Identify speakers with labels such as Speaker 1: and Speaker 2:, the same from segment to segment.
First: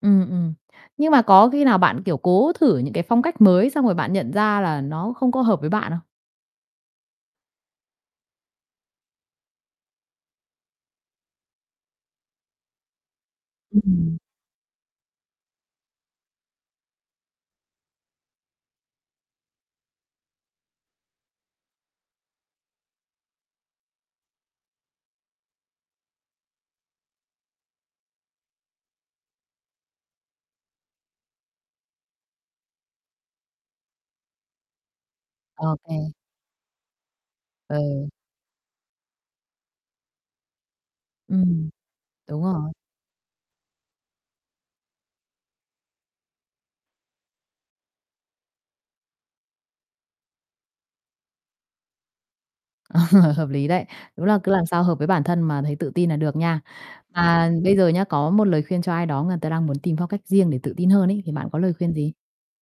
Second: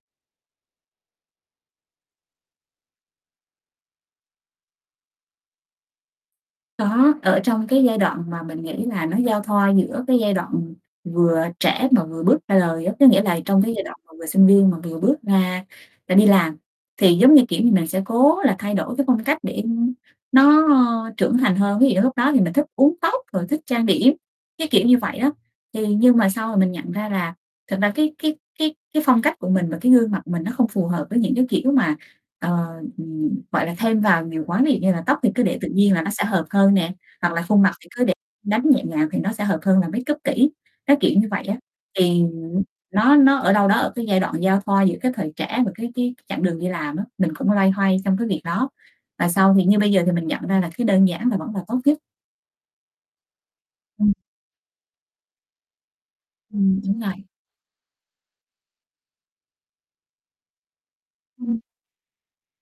Speaker 1: Ừm, ừm. Nhưng mà có khi nào bạn, kiểu, cố thử những cái phong cách mới xong rồi bạn nhận ra là nó không có hợp với bạn không?
Speaker 2: Có, ở trong cái giai đoạn mà mình nghĩ là nó giao thoa giữa cái giai đoạn vừa trẻ mà vừa bước ra đời á. Có nghĩa là trong, cái,
Speaker 1: Ưm,
Speaker 2: giai
Speaker 1: ừm,
Speaker 2: đoạn mà
Speaker 1: ừm.
Speaker 2: vừa sinh viên mà vừa bước ra-ra đi làm thì giống như, kiểu như, mình sẽ cố là thay đổi, cái, phong cách để, ưm, nó trưởng thành hơn. Ví dụ lúc đó thì mình lại thích uốn tóc rồi thích trang điểm, cái kiểu như vậy á, thì nhưng mà sau rồi mình nhận ra là thật ra cái cái cái cái, phong cách của mình và, cái, gương mặt của mình nó không phù hợp với những cái, kiểu, mà, ờ, ừm, gọi là, thêm vào nhiều quá. Ví dụ như là tóc thì cứ để tự
Speaker 1: Ô
Speaker 2: nhiên là nó
Speaker 1: kê.
Speaker 2: sẽ hợp hơn nè, hoặc là khuôn mặt
Speaker 1: Ờ.
Speaker 2: thì cứ để đánh nhẹ nhàng thì nó sẽ hợp hơn là makeup kỹ. Cái, kiểu như, vậy á.
Speaker 1: Ừm,
Speaker 2: Thì,
Speaker 1: đúng
Speaker 2: ừm,
Speaker 1: rồi.
Speaker 2: nó nó ở đâu đó ở, cái, giai đoạn giao thoa giữa cái thời trẻ và cái cái chặng đường đi làm á. Mình cũng loay hoay trong cái việc đó và sau thì như bây giờ thì mình nhận ra là, cái, đơn giản là vẫn là tốt nhất.
Speaker 1: Ờ hợp lý đấy.
Speaker 2: Ừm.
Speaker 1: Đúng là cứ làm sao hợp với bản thân mà thấy tự tin là được nha.
Speaker 2: Ừm, đúng rồi.
Speaker 1: À, bây giờ nhá, có một lời khuyên cho ai đó, người ta đang muốn tìm phong cách riêng để tự tin hơn ấy, thì bạn có
Speaker 2: Ừm.
Speaker 1: lời khuyên gì?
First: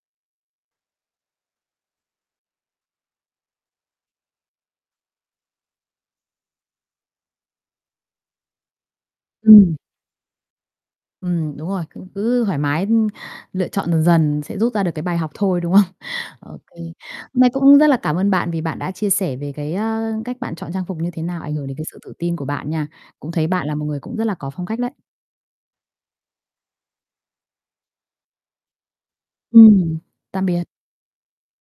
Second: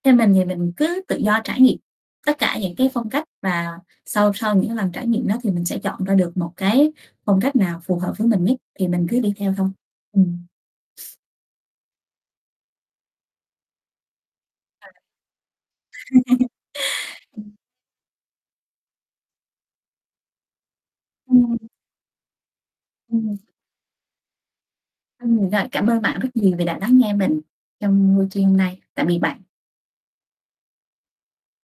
Speaker 2: Theo mình thì mình cứ tự do trải nghiệm tất cả những cái phong cách và sau sau những lần trải nghiệm đó thì mình sẽ chọn ra được một cái phong cách nào phù hợp với mình nhất thì mình cứ đi theo thôi.
Speaker 1: Ừm.
Speaker 2: Ừm.
Speaker 1: Ừm, đúng rồi. Cũng cứ thoải mái, ưm, lựa chọn dần sẽ rút ra
Speaker 2: À.
Speaker 1: được cái bài học thôi, đúng không? Ô kê. Hôm nay
Speaker 2: Ừm.
Speaker 1: cũng rất là cảm ơn bạn vì bạn đã chia sẻ về, cái, a, cách bạn chọn trang phục như thế nào, ảnh
Speaker 2: Ừm
Speaker 1: hưởng
Speaker 2: [unintelligible]
Speaker 1: đến, cái, sự tự tin của bạn nha. Cũng
Speaker 2: Ừm.
Speaker 1: thấy bạn là một người cũng rất là có phong cách đấy.
Speaker 2: Ừm, rồi cảm ơn bạn rất nhiều vì đã lắng nghe mình trong buổi chiều hôm nay. Tạm biệt bạn.
Speaker 1: Ừm, tạm biệt.